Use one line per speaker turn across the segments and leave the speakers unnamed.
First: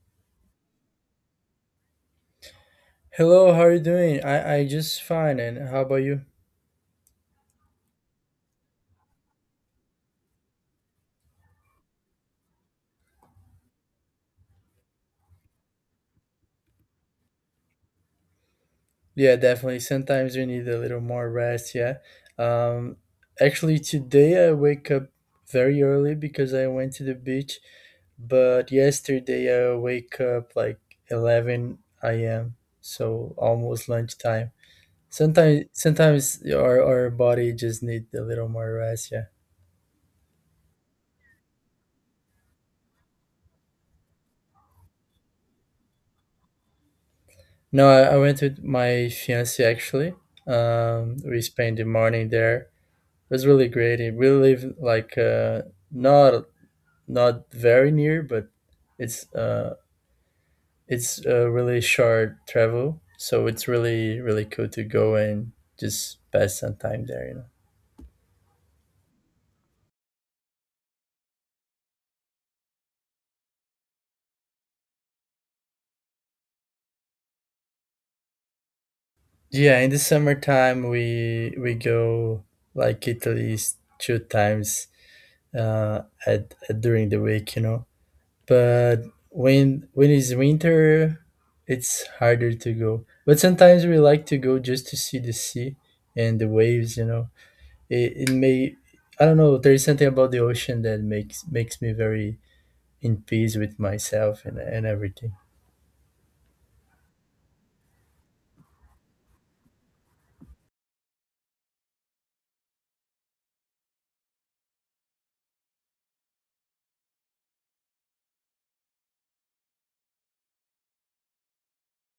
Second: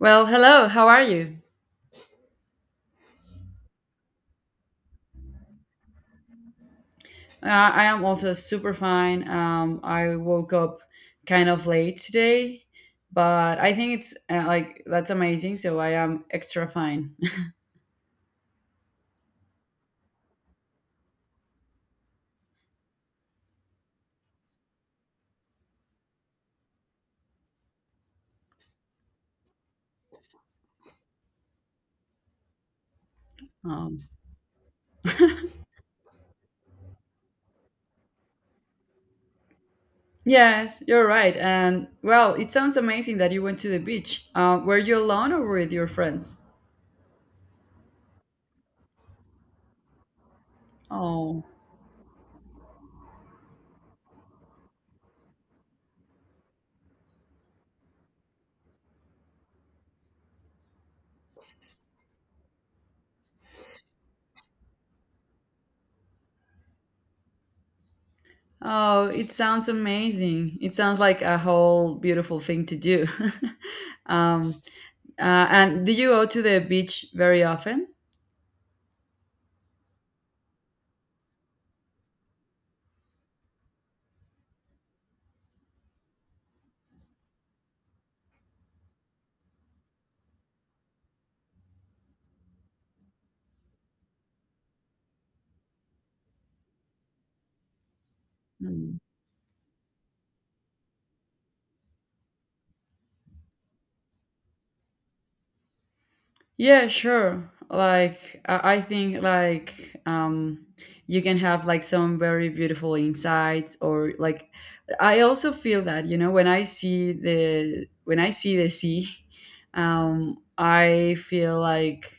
Well, hello. How are you?
Hello, how are you doing? I just fine, and how about you?
I am also super fine. I woke up kind of late today, but I think it's like that's amazing. So I am extra fine.
Yeah, definitely. Sometimes you need a little more rest, yeah. Um, Actually, today I wake up very early because I went to the beach, but yesterday I wake up like 11 a.m., so almost
Um,
lunchtime. Sometimes our body just need a little more rest, yeah.
yes, you're right. And well, it sounds amazing that you went to the beach. Were you alone or with your friends?
No, I went with my fiance actually. We
Oh,
spent the morning there. It was really great. It really live like not not very near, but it's it's a really short travel, so it's really really cool to go and just pass some time there, you know.
oh, it sounds amazing. It sounds like a whole beautiful thing to do. um, and do you go to the beach very often?
Yeah, in the summertime we go like at least two times, uh, at during the week, you know. But when it's winter, it's harder to go, but sometimes we like to go just to see the sea and the waves, you know. It may, I don't know, there's something about the ocean that makes me very in peace with myself and everything.
Yeah, sure. Like I think like you can have like some very beautiful insights, or like I also feel that, you know, when I see the sea. Um, I feel like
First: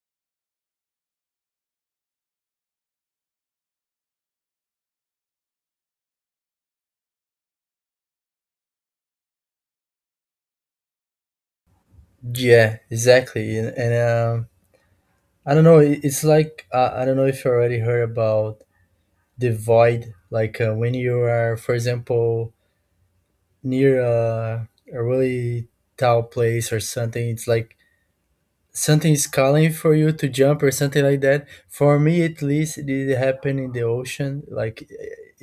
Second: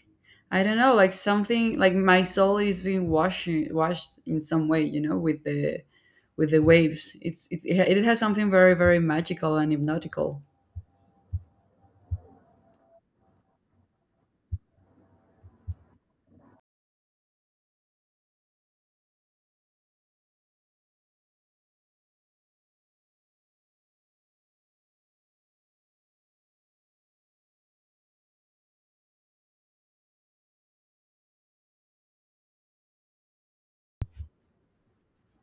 I don't know, like something like my soul is being washed in some way, you know, with the waves. It's it has something very magical and hypnotical.
Yeah, exactly. And I don't know, it's like I don't know if you already heard about the void, like when you are, for example, near a really tall place or something. It's like something is calling for you to jump or something like that. For me, at least, it did happen in the ocean. Like,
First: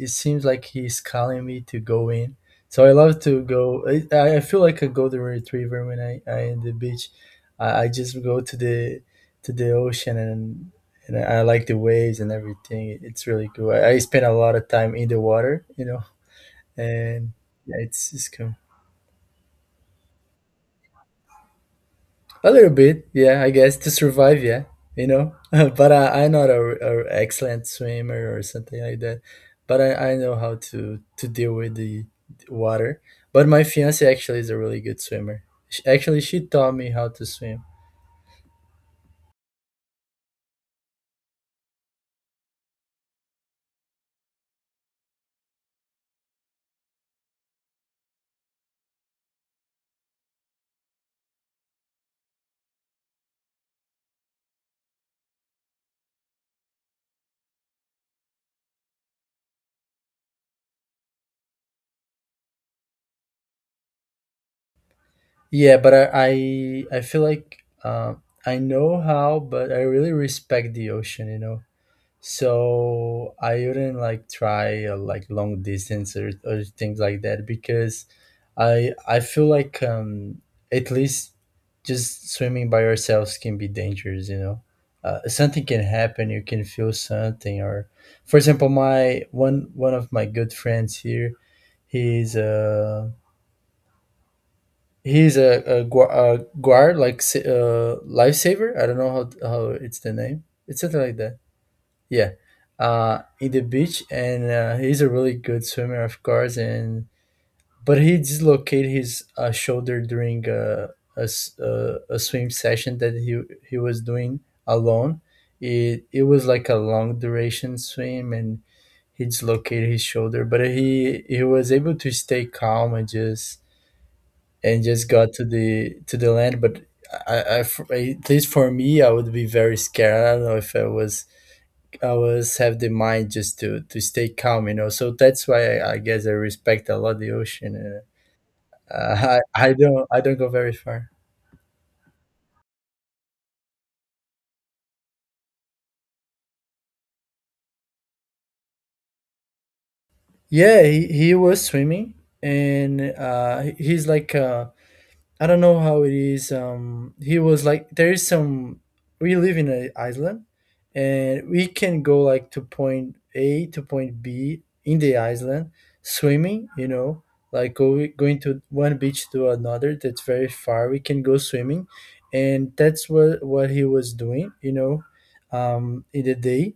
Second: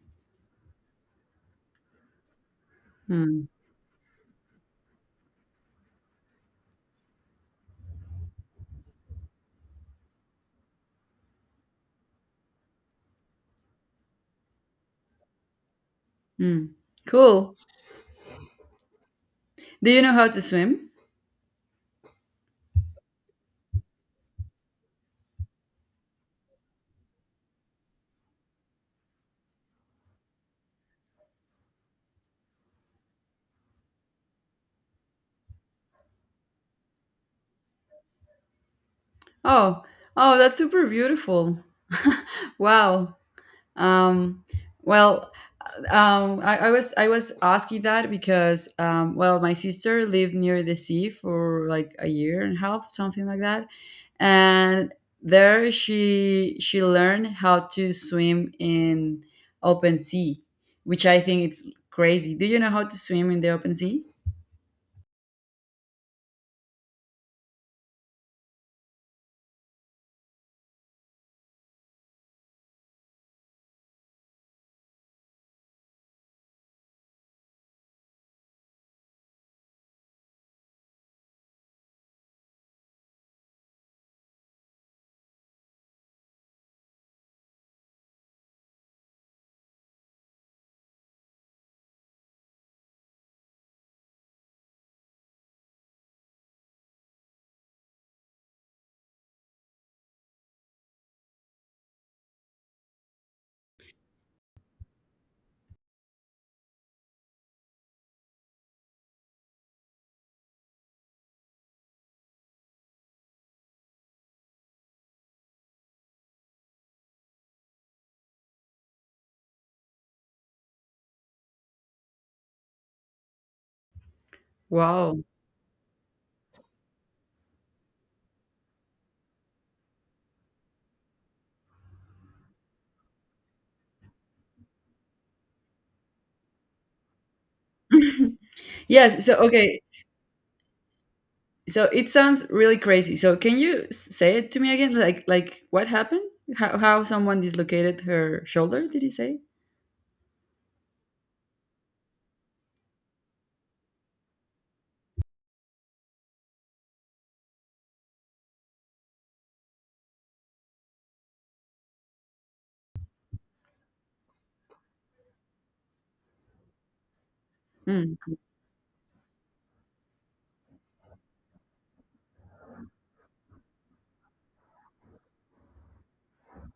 it seems like he's calling me to go in. So I love to
Hmm.
go. I feel like a golden retriever when I in the beach. I just go to the ocean and I like the waves and everything. It's really cool. I spend a lot of time in the water, you know,
Hmm.
and
Cool.
yeah, it's cool.
Do you know how to swim?
A little bit, yeah, I guess to survive, yeah, you know. But I'm not a excellent swimmer or something like that. But I know how to deal with the water. But my fiance actually is a really good swimmer. She, actually, she taught me how to swim.
Oh, oh, that's super beautiful. Wow. Um, well, I was asking that because well, my sister lived near the sea for like a year and a half, something like that, and there she learned how to swim in open sea, which I think it's crazy. Do you know how to swim in the open sea?
Yeah, but I feel like I know how, but I really respect the ocean, you know. So I wouldn't like try like long distance or things like that because I feel like at least just swimming by yourselves can be dangerous, you know. Something can happen. You can feel something, or, for example, my one of my good friends here. He's a he's a guard like lifesaver. I don't know how it's the name. It's something like that, yeah, in the beach, and he's a really good swimmer, of course. And but he dislocated his shoulder during a swim session that he was doing alone. It was like a long duration swim, and he dislocated his shoulder. But he was able to stay calm and just
Wow.
got to the land. But for- at least for me, I would be very scared. I don't know if I was. I always have the mind just to stay calm, you know. So that's why I guess I respect a lot the ocean.
Yes. So
I
okay.
don't I don't go very far.
So it sounds really crazy. So can you say it to me again? Like what happened? How someone dislocated her shoulder? Did you say?
Yeah, he was swimming, and he- he's like I don't know how it is. He was like, there is some. We live in an island, and we can go like to point A to point B in the island, swimming, you know. Like go,
Mm, mm.
going to one beach to another that's very far. We can go swimming, and that's what he was doing, you know. In the day,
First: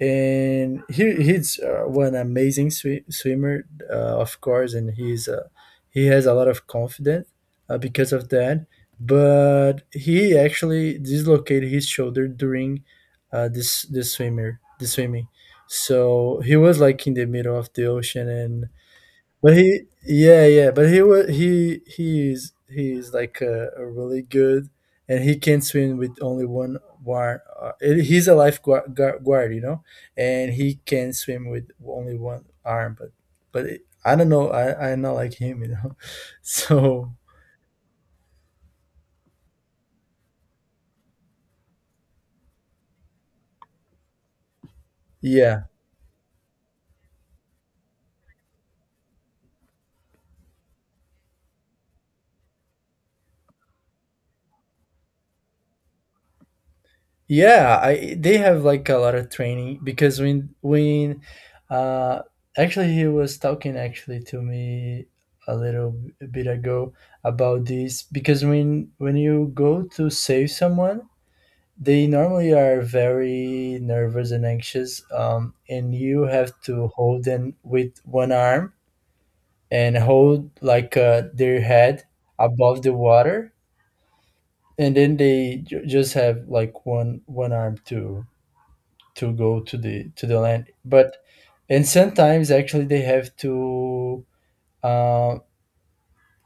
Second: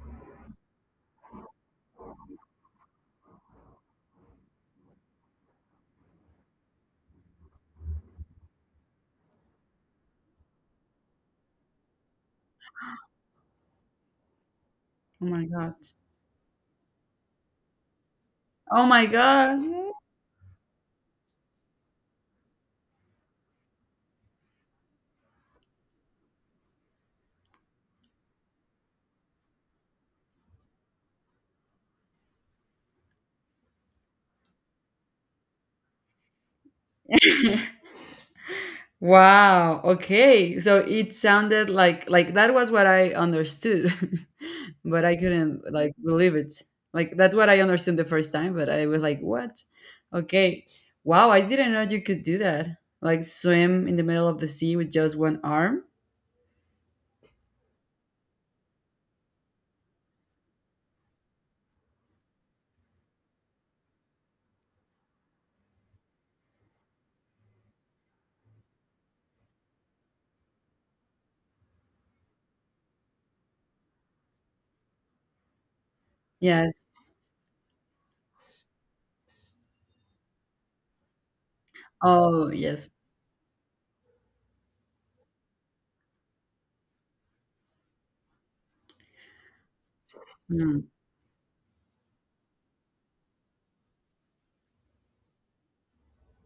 and he's one amazing swimmer, of course, and he has a lot of confidence because of that. But he actually dislocated his shoulder during this this swimmer the
Oh
swimming,
my god.
so he was like in the middle of the ocean. And
Oh my
but
god.
he, yeah. But he was he's like a, really good, and he can swim with only one. He's a lifeguard guard, you know, and he can swim with only one arm. But it, I don't know. I'm not like him, you know. So
Wow. Okay. So it sounded like that was what I understood. But I
yeah.
couldn't like believe it. Like that's what I understood the first time, but I was like, "What? Okay. Wow, I didn't know you could do that. Like swim in the middle of the sea with just one arm."
Yeah, I they have like a lot of training because when uh actually he was talking actually to me a little bit ago about this because when you go to save someone, they normally are very nervous and anxious, and you have
Yes.
to hold them with one arm and hold like their head
Oh,
above
yes.
the water, and then they just have like one arm too to go to the land.
Mm.
But and sometimes actually they have to uh,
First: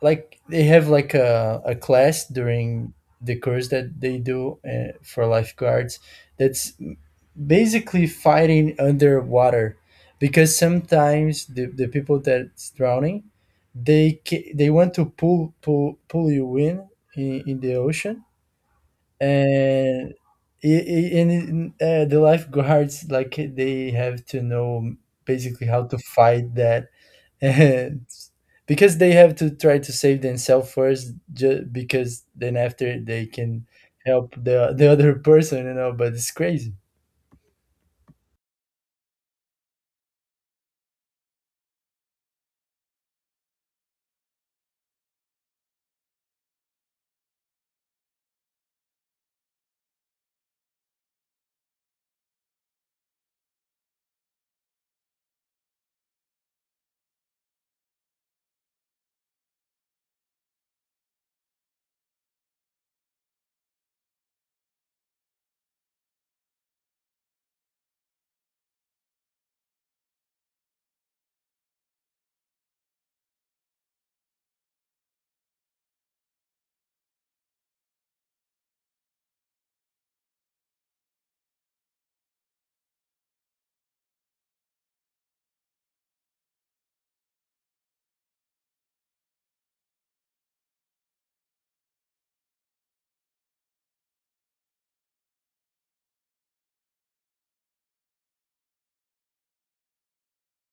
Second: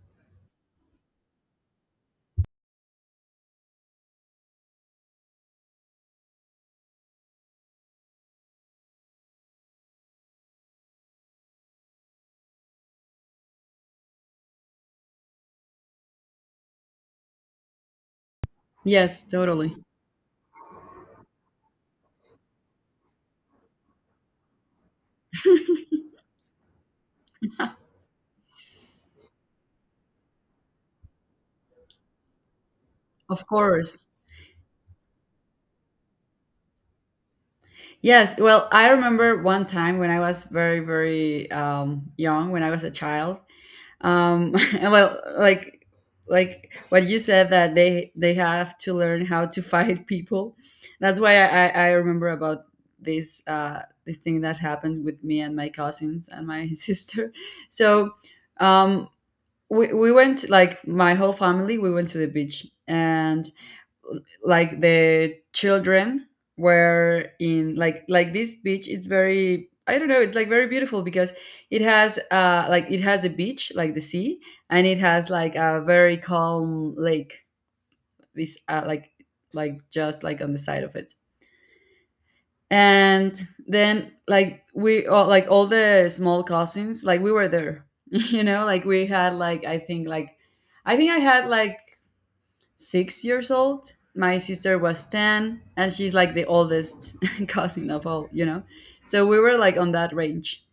like they have like a class during the course that they do, for lifeguards, that's basically fighting underwater, because sometimes the people that's drowning, they they want to pull you in in the ocean.
Yes, totally.
And i- i- the lifeguards like they have to know basically how to fight that, and because they have to try to save themselves first, because then after they
Of
can
course.
help the other person, you know. But it's crazy.
Yes. Well, I remember one time when I was very, young, when I was a child. And well, like what you said, that they have to learn how to fight people. That's why I remember about this the thing that happened with me and my cousins and my sister. So um, we went, like my whole family. We went to the beach, and like the children were in like this beach. It's very, I don't know, it's like very beautiful because it has like it has a beach like the sea, and it has like a very calm lake, this like just like on the side of it. And then like we all, like all the small cousins, like we were there. You know, like we had like I think like I had like 6 years old. My sister was 10, and she's like the oldest cousin of all, you know? So we were like on that range.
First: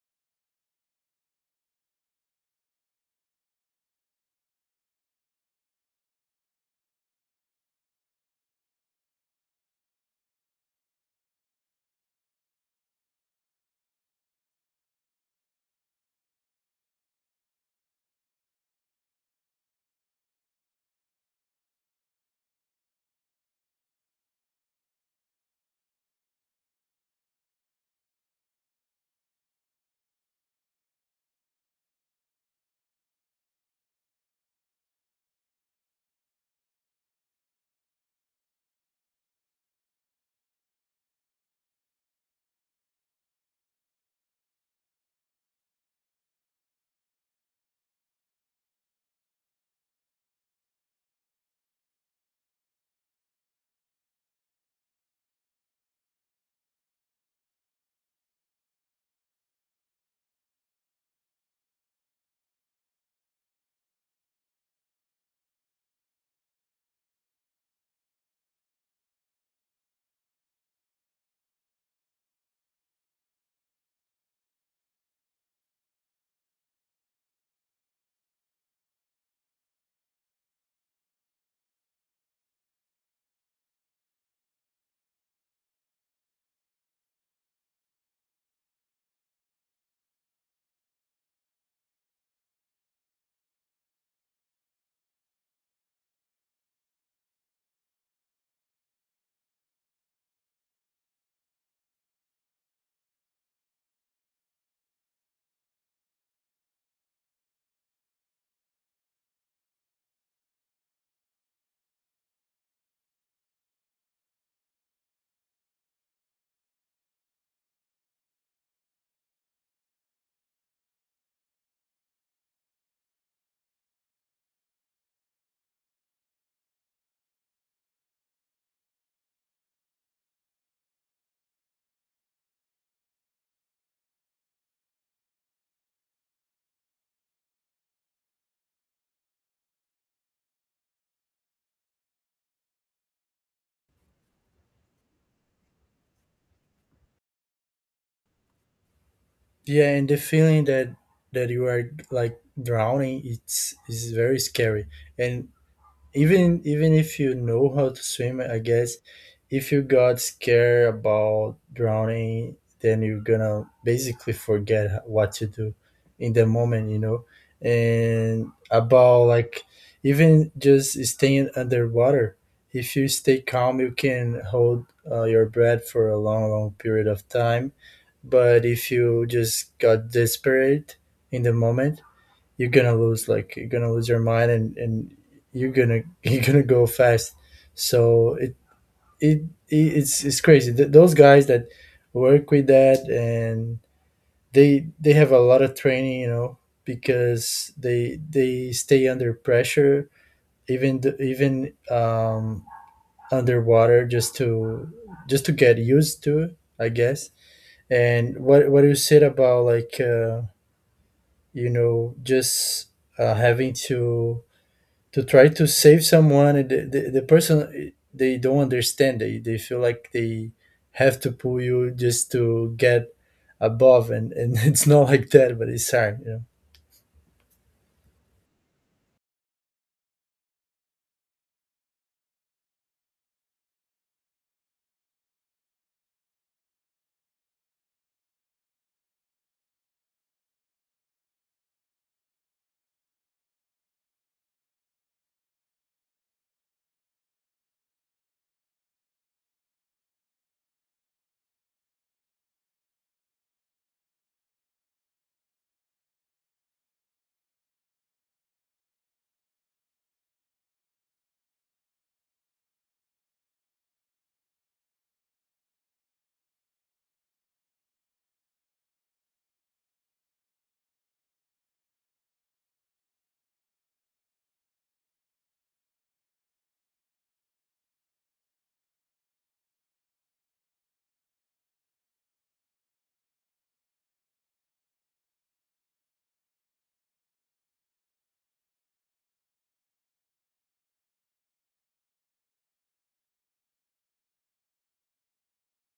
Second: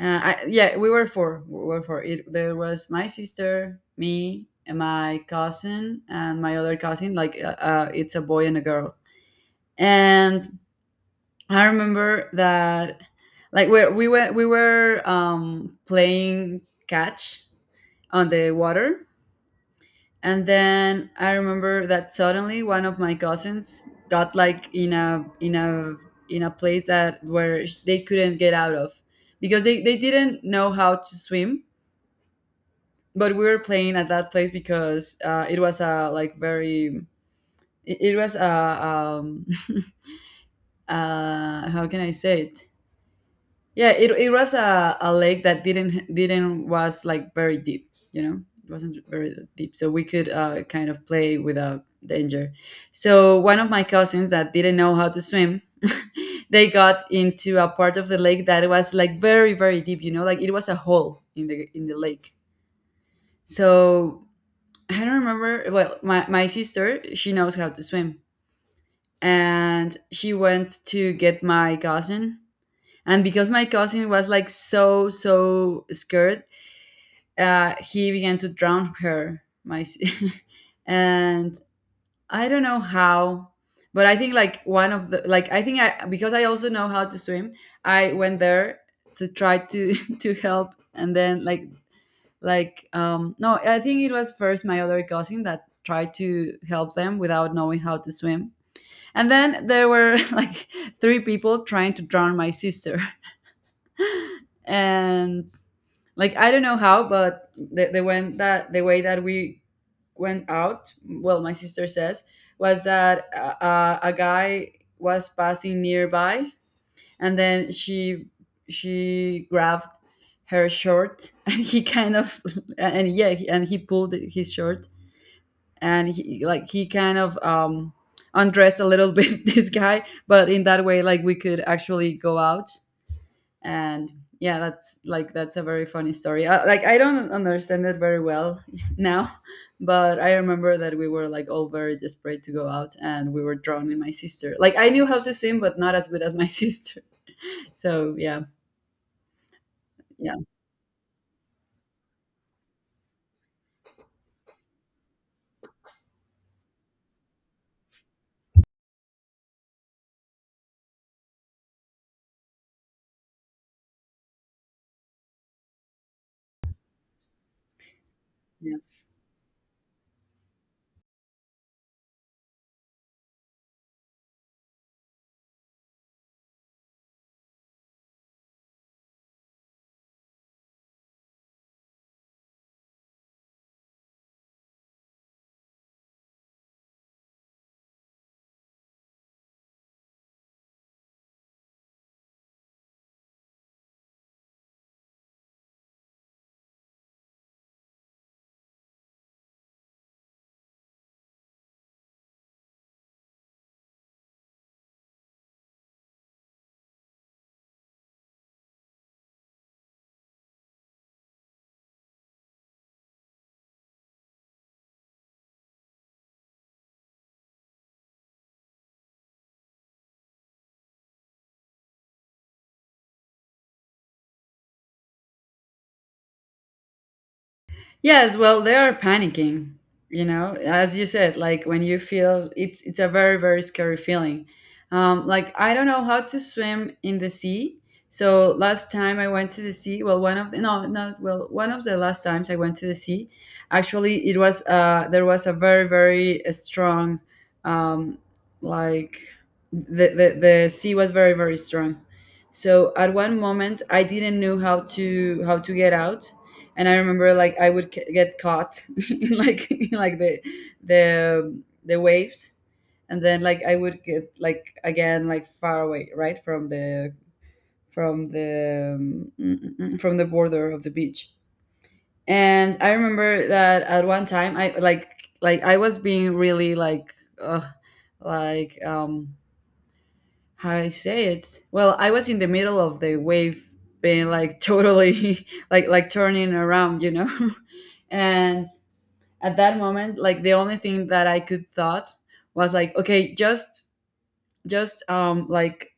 Yeah, we were four. We were four. There was my sister, me, and my cousin, and my other cousin. Like, it's a boy and a girl. And I remember that, like, we were playing catch on the water, and then I remember that suddenly one of my cousins got like in a place that where they couldn't get out of because they didn't know how to swim. But we were playing at that place because it was a like very, it was a um, how can I say it. Yeah, it was a lake that didn't was like very deep, you know. It wasn't very deep, so we could kind of play without danger. So one of my cousins that didn't know how to swim, they got into a part of the lake that was like very deep, you know, like it was a hole in the lake. So I don't remember. Well, my sister, she knows how to swim, and she went to get my cousin. And because my cousin was like so scared, he began to drown her. And I don't know how, but I think like one of the like I think I, because I also know how to swim. I went there to try to to help, and then like no, I think it was first my other cousin that tried to help them without knowing how to swim. And then there were like three people trying to drown my sister. And like I don't know how, but the went that the way that we went out, well, my sister says, was that a guy was passing nearby, and then she grabbed her shirt, and he kind of, and yeah, and he pulled his shirt, and he like he kind of undressed a little bit this guy, but in that way, like we could actually go out. And yeah, that's like that's a very funny story. Like I don't understand it very well now, but I remember that we were like all very desperate to go out, and we were drawn in my sister. Like I knew how to swim, but not as good as my sister. So yeah,
Yeah, and the
yeah,
feeling that that you are like drowning, it's is very scary. And even even if you know how to swim, I guess if you got scared about drowning, then you're gonna basically forget what to do in the moment, you know. And
yes.
about like even just staying underwater, if you stay calm, you can hold your breath for a long long period of time. But if you just got desperate in the moment, you're gonna lose, like you're gonna lose your mind, and you're gonna you're gonna go fast. So it, it's it's crazy. Those guys that work with that, and they have a lot of training, you know, because they stay under pressure, even even underwater, just to get used to it, I guess. And what you said about like you know, just having to try to save someone, and the, the person, they don't understand, they feel like they have to pull you just to get above, and it's not like that, but it's hard, you know.
Yes, well, they are panicking, you know, as you said, like when you feel it's a very scary feeling. Like I don't know how to swim in the sea. So last time I went to the sea, well, one of the, no, not well, one of the last times I went to the sea, actually it was there was a very strong um like the sea was very strong. So at one moment I didn't know how to get out. And I remember like I would get caught in like in, like the the waves, and then like I would get like again like far away right from the from the border of the beach. And I remember that at one time I like I was being really uh, like how I say it. Well, I was in the middle of the wave being like totally like turning around, you know. And at that moment like the only thing that I could thought was like okay, just like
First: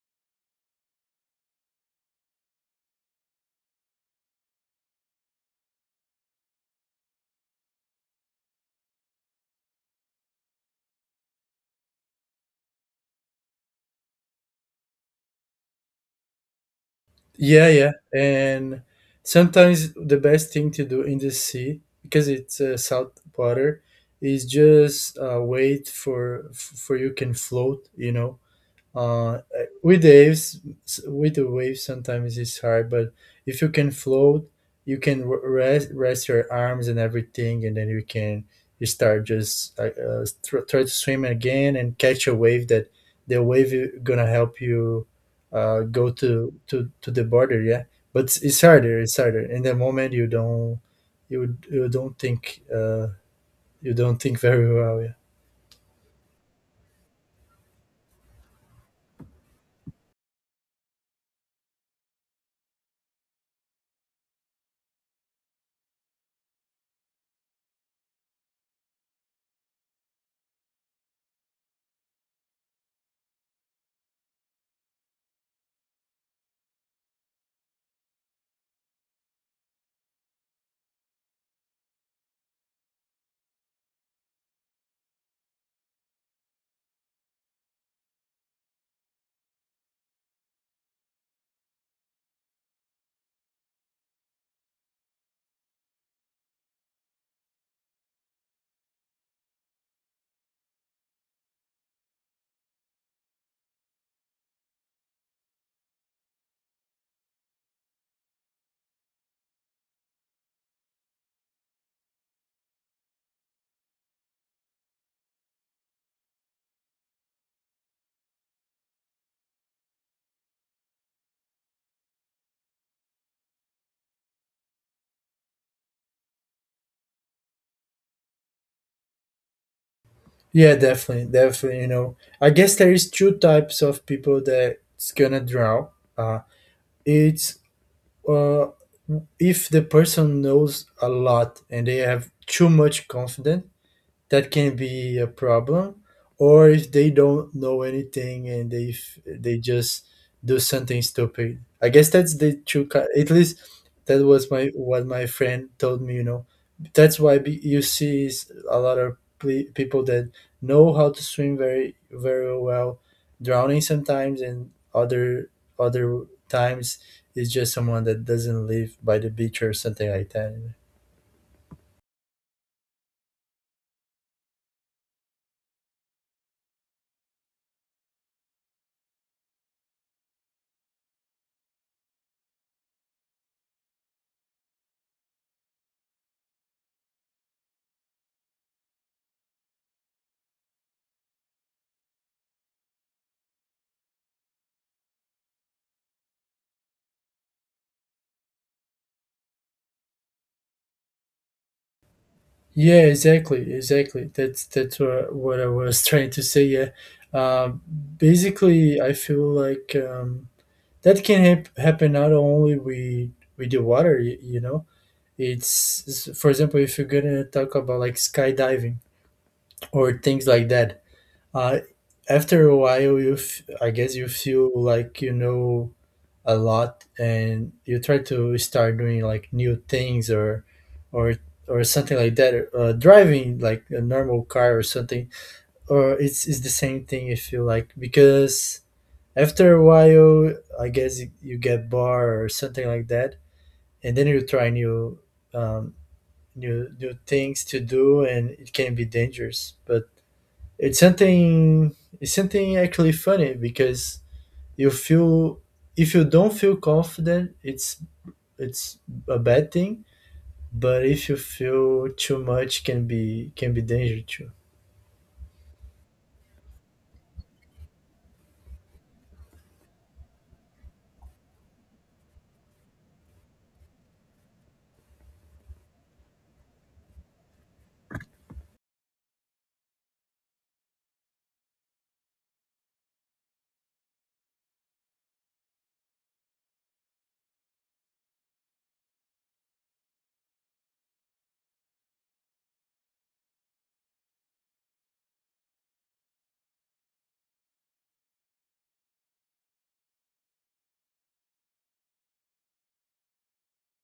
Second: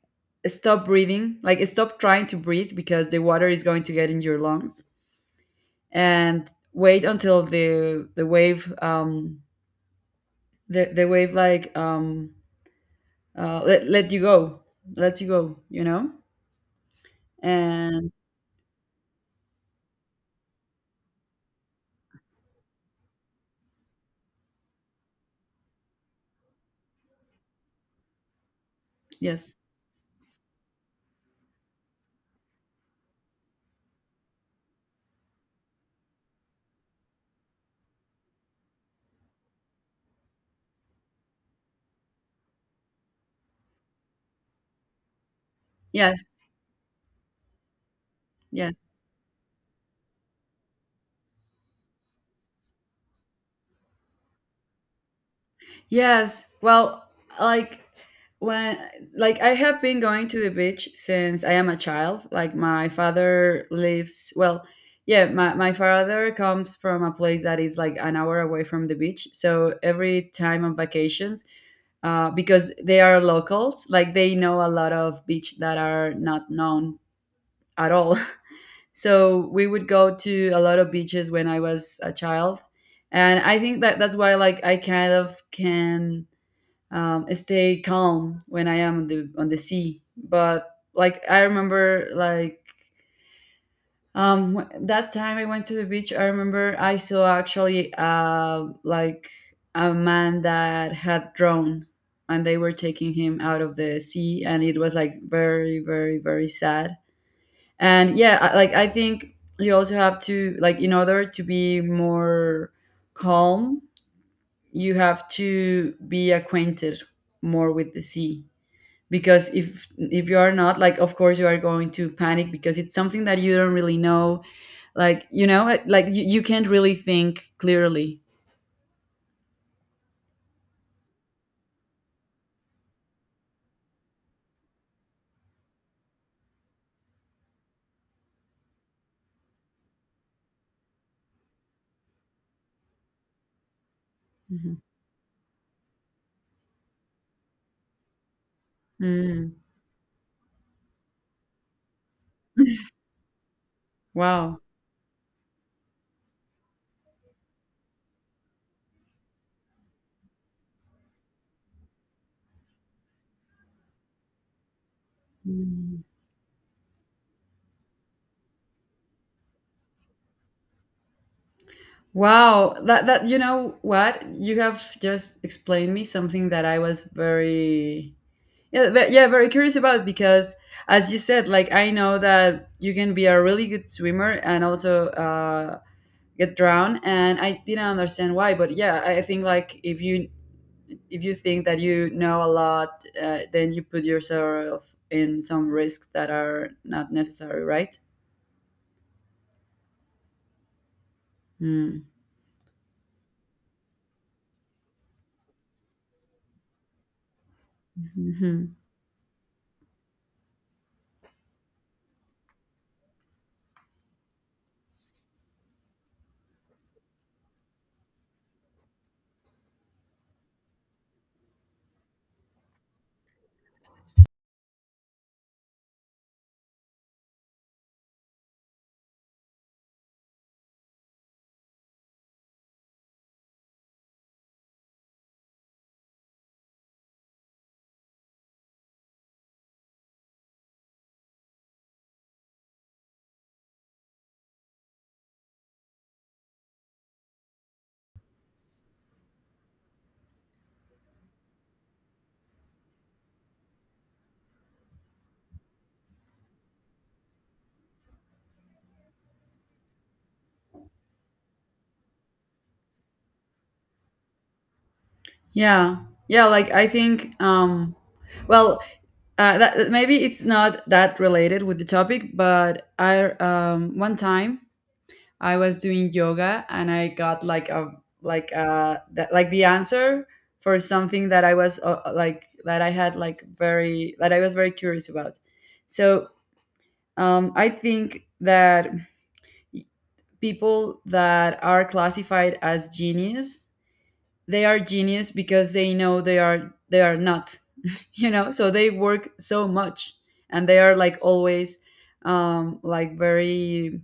stop breathing, like stop trying to breathe because the water is going to get in your lungs, and wait until the wave the wave like let you go, you know.
Yeah, yeah,
And
and sometimes the best thing to do in the sea, because it's salt water, is just wait for you can float, you know. uh
yes,
with waves, with the waves sometimes it's hard, but if you can float, you can rest rest your arms and everything, and then you can you start just try to swim again and catch a wave, that the wave is gonna help you go
yes,
to the border, yeah. But it's
yes.
harder, it's harder in the moment. You don't you you don't think very well, yeah.
Yes. Well, like when like I have been going to the beach since I am a child. Like my father lives well, yeah, my father comes from a place that is like an hour away from the beach. So every time on vacations, because they are locals, like they know a lot of beach that are not known at all. So we would go to a lot of beaches when I was a child. And I think that that's why like I kind of can stay calm when I am on the sea. But like I remember, like that time I went to the beach, I remember I saw actually like a man that had drowned, and they were taking him out of the sea, and it was like very, very, very sad. And yeah, like I think you also have to like in order to be more calm, you have to be acquainted more with the sea, because if you are not, like of course you are going to panic because it's something that you don't really know. Like you know like you can't really think clearly.
Yeah, definitely, definitely. You know, I guess there is two types of people that's gonna draw. Uh, it's uh, if the person knows a lot and they have too much confidence, that
Mhm.
can be a problem, or if they don't know anything, and they
Mm.
they just do something stupid, I guess. That's the true, at least that was
Wow.
my what my friend told me, you know. That's why you see a lot of people that know how to swim very very well drowning sometimes, and other
Mm.
other times it's just someone that doesn't live by the beach or something like that.
Wow, that you know what, you have just explained me something that I was very, yeah, yeah, very curious about. Because as you said like I know that you can be a really good swimmer and also get drowned, and I didn't understand why. But yeah, I think like if you, if you think that you know a lot, then you put yourself in some risks that are not necessary, right? Mm-hmm.
Yeah, exactly, exactly. That's what I was trying to say. Yeah, um, basically, I feel like that can happen not only with the water, you know. It's for example, if you're gonna talk about like skydiving or things like that. Uh, After a while, you I guess you feel like you know a lot, and you try to start doing like new things, or or something like that, driving like a normal car or something. Or it's the same thing if you like, because after a while, I guess you, you get bored or something like that, and then you try new um, new new things to do, and it can be dangerous. But it's something, it's something actually funny, because you feel if you don't feel confident, it's a bad thing, but if you feel too much, can be dangerous. Too,
Yeah, yeah. Like I think, well, maybe it's not that related with the topic, but I one time I was doing yoga and I got like a like like the answer for something that I was like that I had like very that I was very curious about. So I think that people that are classified as genius, they are genius because they know they are not, you know. So they work so much, and they are like always, like very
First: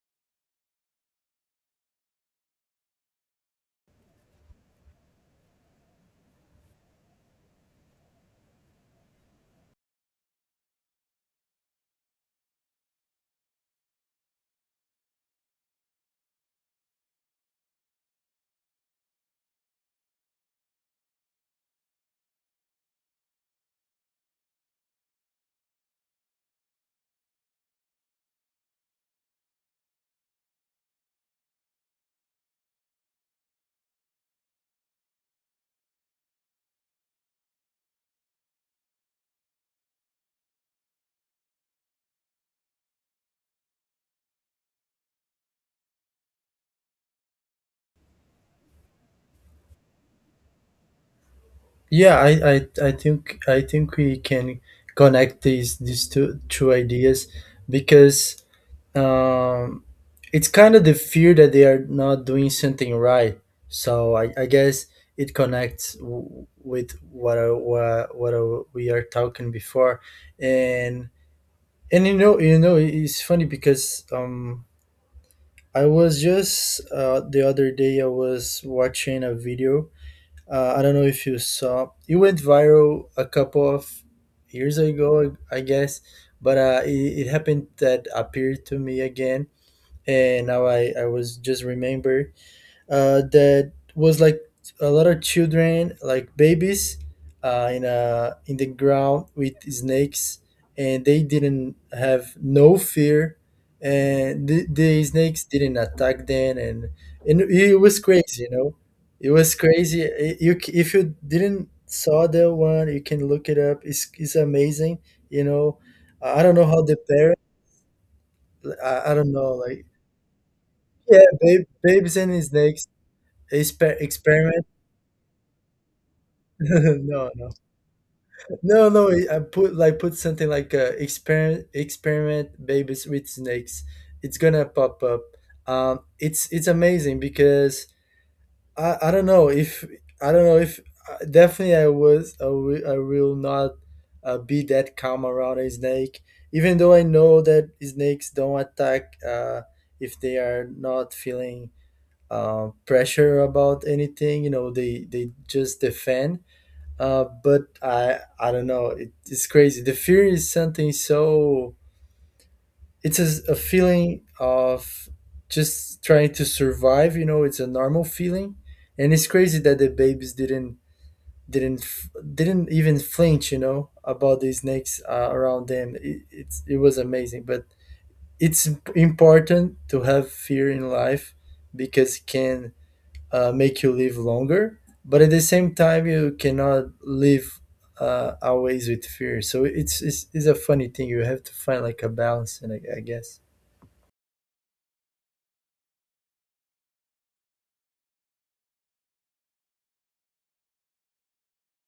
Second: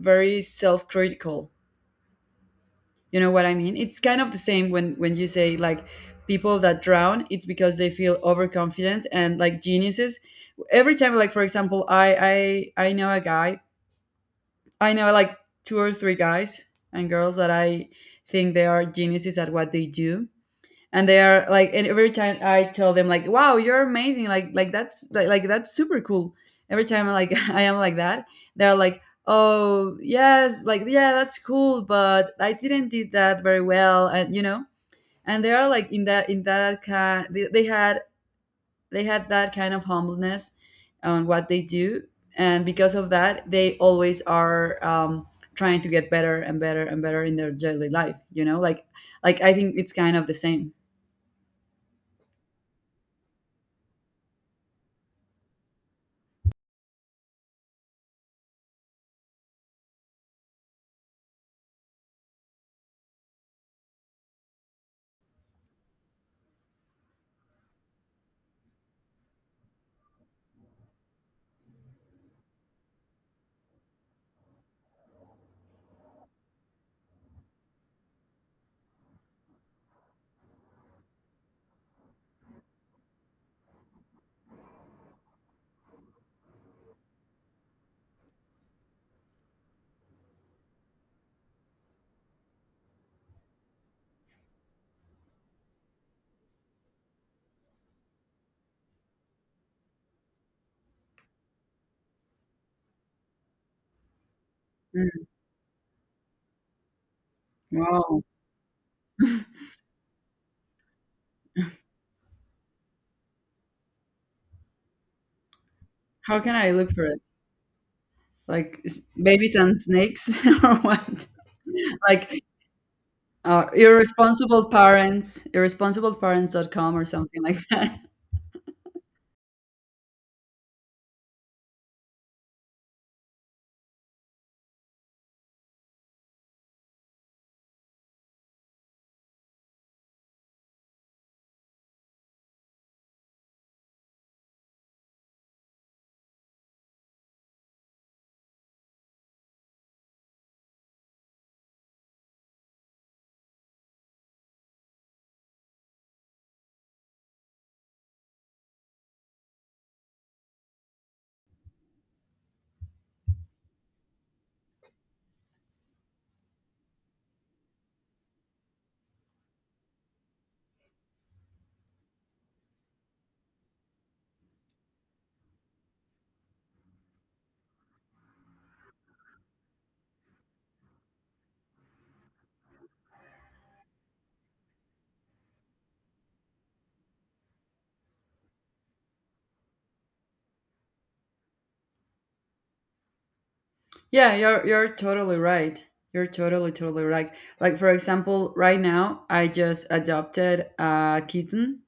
very self critical. You know what I mean? It's kind of the same when you say like people that drown, it's because they feel overconfident and like geniuses every time like for example I know a guy. I know like two or three guys and girls that I think they are geniuses at what they do. And they are like, and every time I tell them like, "Wow, you're amazing! Like that's super cool." Every time I like I am like that, they're like, "Oh yes, like yeah, that's cool, but I didn't do that very well," and. And they are like in that kind. They had that kind of humbleness on what they do, and because of that they always are trying to get better and better and better in their daily life, like I think it's kind of the same.
yeah, I think we can connect these two ideas because um it's kind of the fear that they are not doing something right. So I guess it connects with what I- we are talking before. And it's funny because I was just the other day I was watching a video. I don't know if you saw. It went viral a couple of years ago, I guess, but it happened that appeared to me again, and now I was just remember that was like a lot of children, like babies, in the ground with snakes, and they didn't have no fear, and the
Mm,
snakes didn't attack them, and it was
wow.
crazy, it was crazy. If you didn't saw that one, you can look it up. It's amazing. You know.
How
I
can
don't know
I
how
look
the
for it,
parent.
like s-
I don't know,
babies and
like
snakes or
yeah,
what,
babes
like?
and snakes
Or
experiment.
irresponsible parents, irresponsibleparents.com or
No,
something
no,
like that.
no, no. I put like put something like experiment experiment babies with snakes. It's gonna pop up. It's amazing because I don't know if I don't know if definitely I was I wi- I will not be that calm around a snake, even though I know that snakes don't attack if they are not feeling pressure about anything. You know, they just defend, but I don't know. It's crazy. The fear is something so. It's a feeling of just trying to survive. You know, it's a normal feeling, and it's crazy that the babies didn't didn't even flinch, about the snakes around them. It was amazing, but it's important to have fear in life because it can make you live longer, but at the same time you cannot live always with fear. So it's a funny thing. You have to find like a balance, and I guess.
Yeah, you're totally right. You're totally right. Like for example, right now I just adopted a kitten,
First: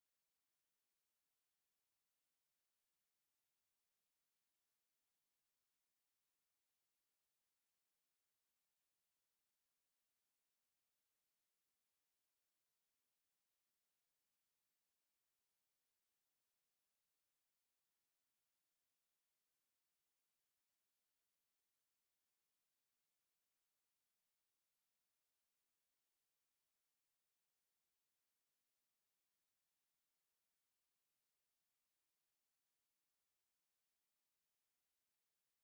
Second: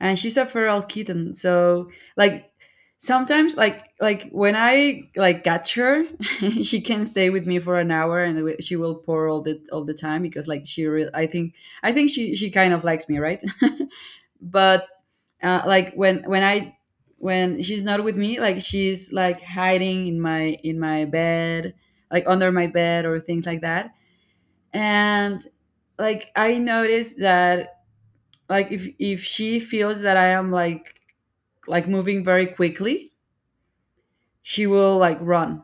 and she's a feral kitten. So like sometimes like when I like catch her, she can stay with me for an hour, and we- she will pour all the time because like she re- I think she kind of likes me, right? But like when I when she's not with me, like she's like hiding in my bed, like under my bed or things like that. And like I noticed that like if she feels that I am like moving very quickly, she will like run.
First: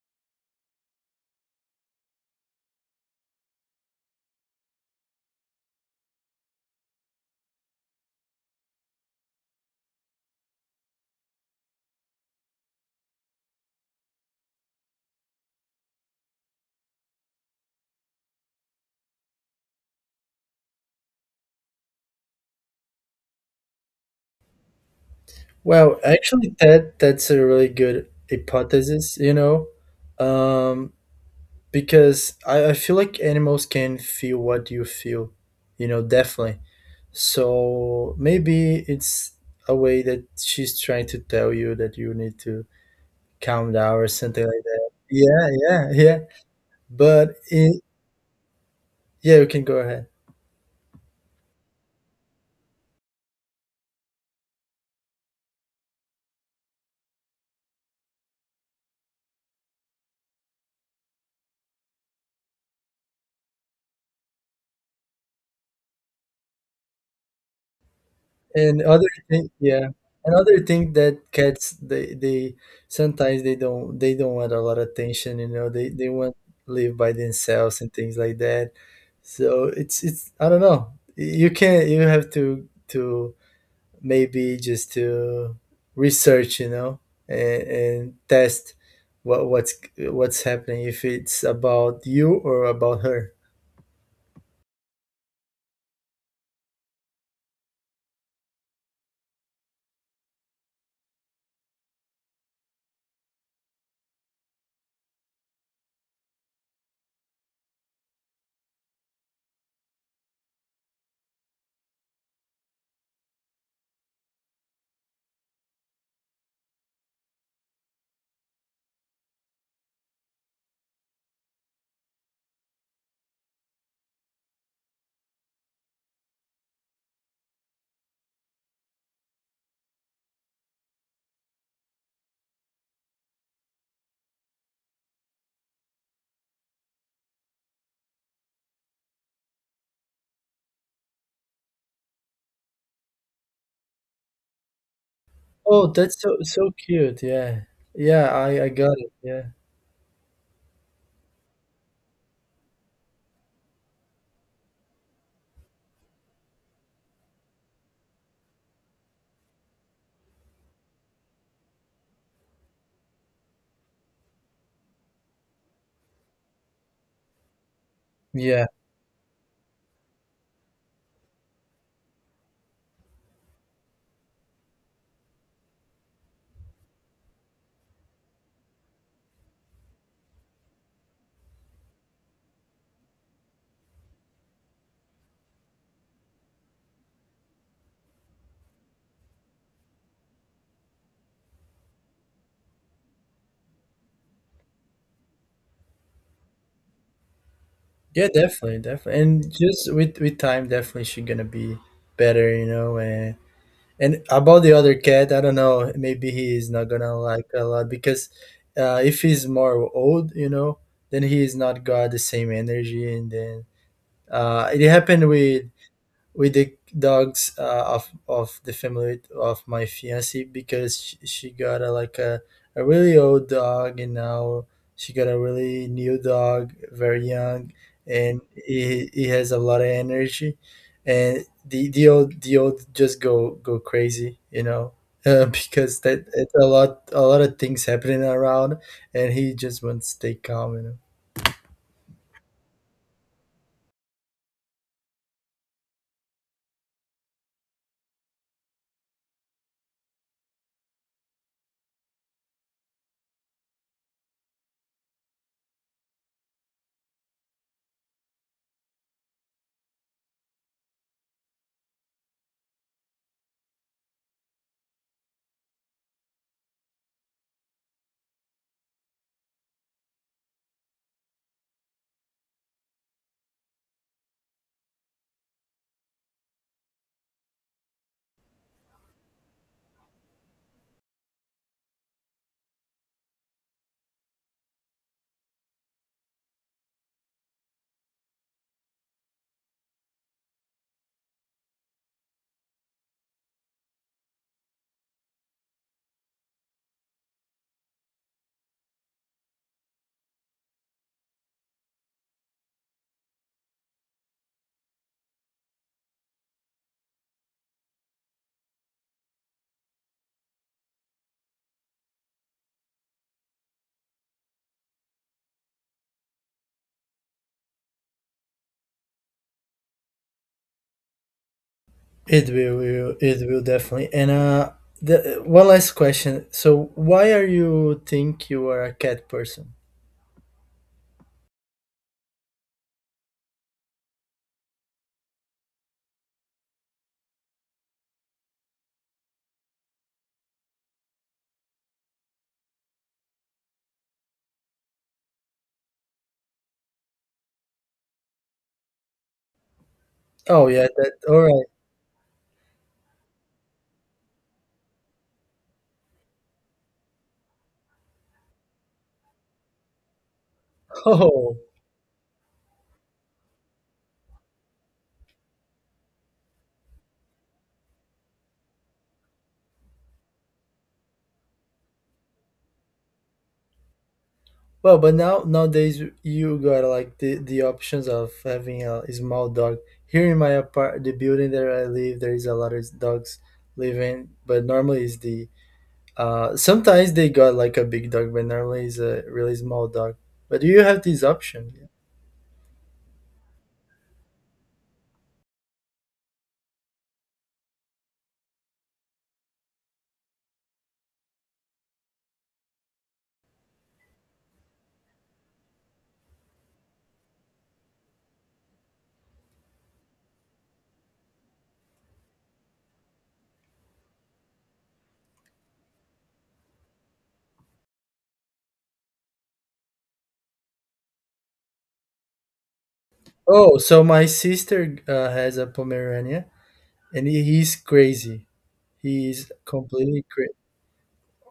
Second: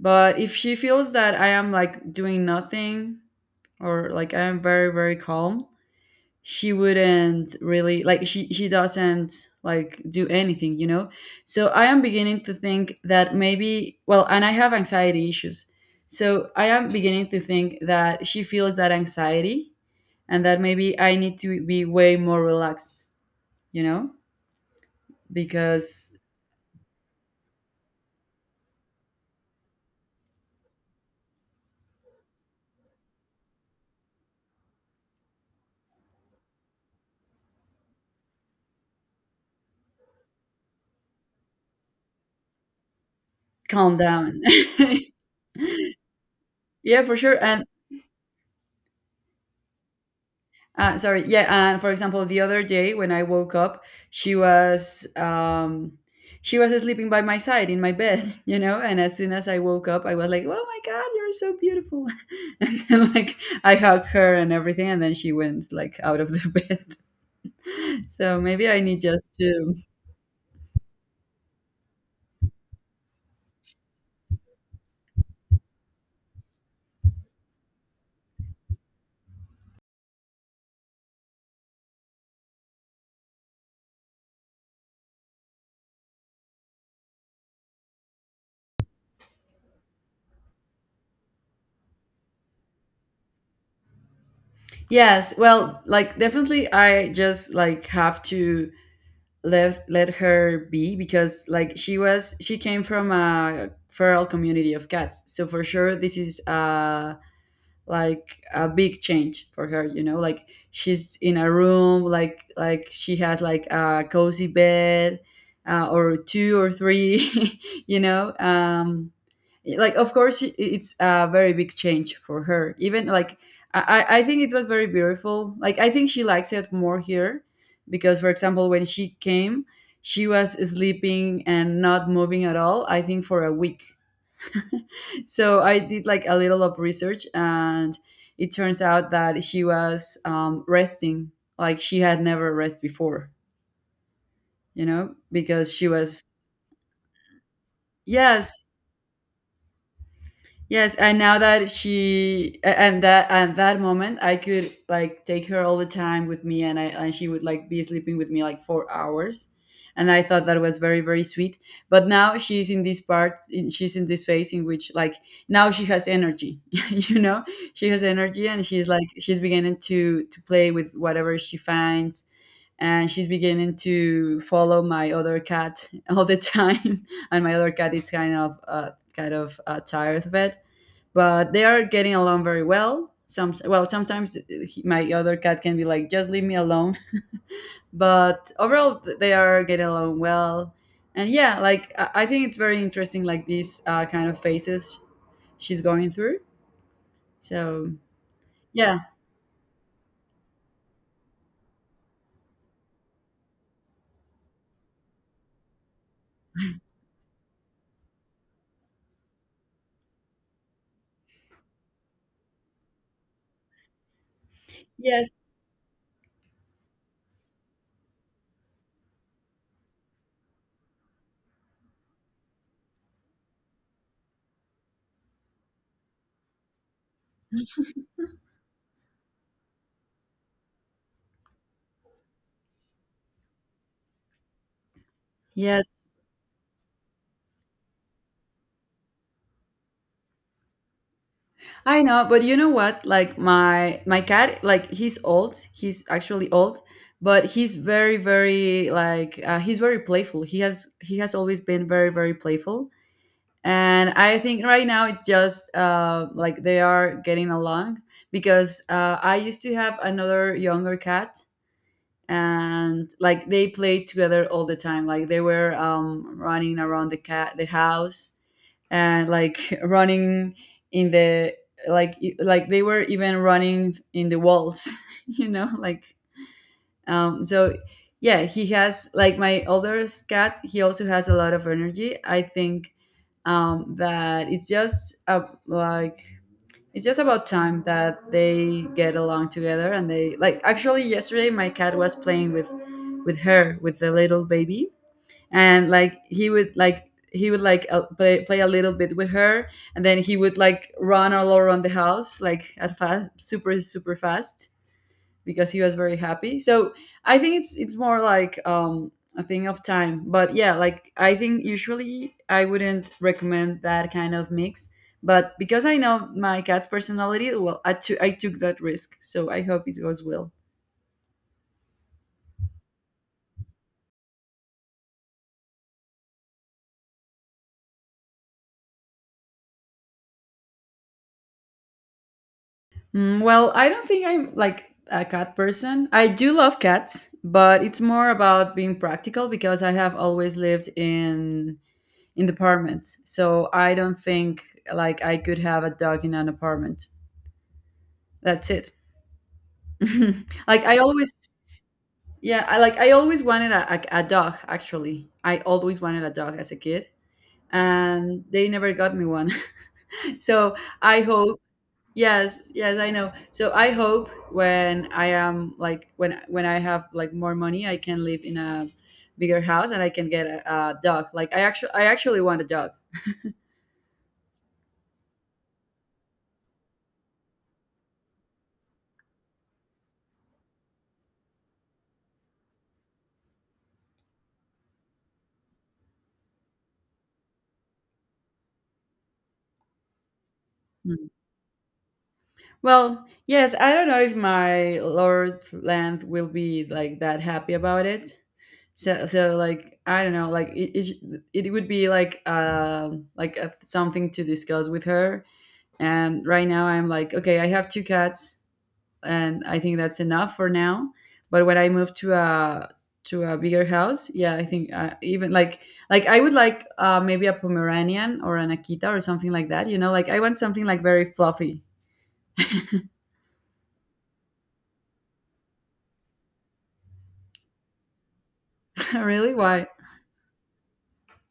But if she feels that I am like doing nothing, or like I am very calm, she wouldn't really like she doesn't like do anything, you know? So I am beginning to think that maybe, well, and I have anxiety issues. So I am beginning to think that she feels that anxiety, and that maybe I need to be way more relaxed, you know?
Well
Because
actually, that's a really good hypothesis. um because I feel like animals can feel what you feel, definitely. So maybe it's a way that she's trying to tell you that you need to calm down
calm
or
down.
something like that. Yeah, yeah, yeah.
Yeah, for
But
sure. And
in yeah, you can go ahead.
Sorry, yeah. And for example, the other day when I woke up, she was um, she was sleeping by my side in my bed, you know. And as soon as I woke up, I was like, "Oh my god, you're so beautiful!" And then like I hugged her and everything, and then she went like out of the bed. So maybe I
And
need
other
just
thing,
to.
yeah, another thing: that cats, they sometimes, they don't want a lot of attention. You know, they want to live by themselves and things like that. So it's I don't know. You have to maybe just to research, you know, and, test what's happening, if it's about you or about her.
Yes, well, like definitely I just like have to let her be because like she was she came from a feral community of cats. So for sure this is a like a big change for her, you know, like she's in a room, like she has like a cozy bed, or two or three. You know, um, like of course, I- it's a very big change for her. Even like I think it was very beautiful, like I think she likes it more here because for example when she came, she was sleeping and not moving at all, I think, for a week. So I did like a little of research, and it turns out that she was resting, like she had never rest before, you know, because she
Oh, that's
was.
so cute. Yeah. Yeah,
Yes.
I got it. Yeah.
Yes, and now that she a- and that moment, I could like take her all the time with me, and I and she would like be sleeping with me like 4 hours, and I thought that was very sweet. But now she's in this part, in, she's in this phase in which like now she has energy, you know, she has energy, and
Yeah.
she's like she's beginning to play with whatever she finds, and she's beginning to follow my other cat all the time. And my other cat is kind of tired of it, but they are getting along very well. Some well, sometimes he- my other cat can be like, "Just leave me alone." But overall, they are getting along well, and yeah, like I think it's very interesting, like these kind of phases she's going through. So
Yeah, definitely,
yeah.
definitely. And just with time, definitely she gonna be better, you know. And about the other cat, I don't know. Maybe he is not gonna like a lot because if he's more old, you know, then he is not got the same energy. And then it happened
Yes,
with the dogs of the family of my fiance, because she got a like a really old dog, and now she got a really new dog very young, and he has a lot of energy, and the old just go crazy, you know,
yes,
because that it's a lot of things happening around, and he just wants to stay calm.
I know. But you know what? Like my cat, like he's old. He's actually old, but he's very like he's very playful. He has always been very playful. And I think right now it's just like they are getting along because I used to have another younger cat, and like they played together all the time, like they were running around the cat the house and like running in the like e- like they were even running in the walls. You know, like um, so yeah, he has like my older cat he also has a lot of energy, I think, that it's just a, like it's just about time that they get along together. And they like, actually yesterday my cat was playing with her with the little baby, and like he would like he would like play, play a little bit with her, and then he would like run all around the house like at fast super fast because he was very happy. So I think it's more like a thing of time. But yeah, like I think usually I wouldn't recommend that kind of mix. But because I know my cat's personality, well, I took that risk. So I hope it goes well.
It will, it will, it will definitely. And the one last question. So, why are you think you are a cat person?
Mm, well, I don't think I'm like a cat person. I do love cats, but it's more about being practical because I have always lived in apartments. So I don't think like I could have a dog in an apartment. That's it. Mhm.
Oh
Like
yeah,
I
that
always,
all right.
yeah, I like I always wanted a dog. Actually, I always wanted a dog as a kid, and they never got me one. So I
Oh
hope. Yes, yes, I know. So I hope when I am like when i have like more money, I can live in a bigger house, and I can get a dog. Like I actually want a dog.
well, but now nowadays you got like the options of having a, small dog. Here in my apart, the building that I live, there is a lot of dogs living, but normally is the, sometimes they got like a big dog, but normally is a really small dog. But do you have this
Hmm.
option?
Well, yes, I don't know if my Lord Land will be like that happy about it. So, so like I don't know, like it, sh- it would be like a, something to discuss with her. And right now, I'm like, okay, I have two cats, and I think that's enough for now. But when I move to a bigger house, yeah, I think even like I would like maybe a Pomeranian or an Akita or something like that. You know, like I want something like very fluffy.
Oh, so my sister has a Pomerania, and he's crazy. He's
Really, why?
completely crazy.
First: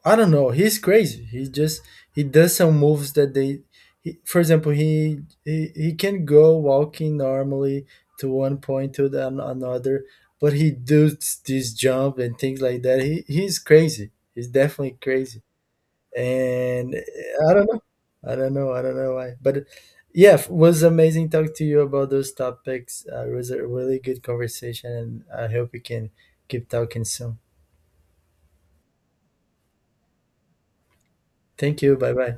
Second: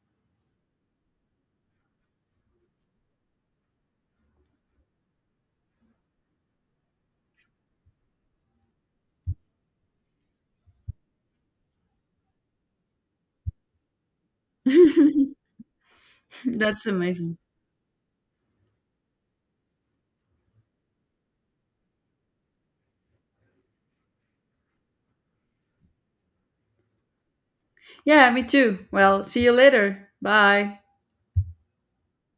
I don't know. He's crazy. He just he does some moves that they. He, for example, he can go walking normally to one point to another, but he does this jump and things like that. He's crazy. He's definitely crazy.
That's
And
amazing.
I don't I don't know. I don't know why, but yeah, it was amazing talking to you about those topics. It was a really good conversation, and I hope we can keep talking soon.
Yeah, me too. Well, see you later. Bye.
Thank you. Bye bye.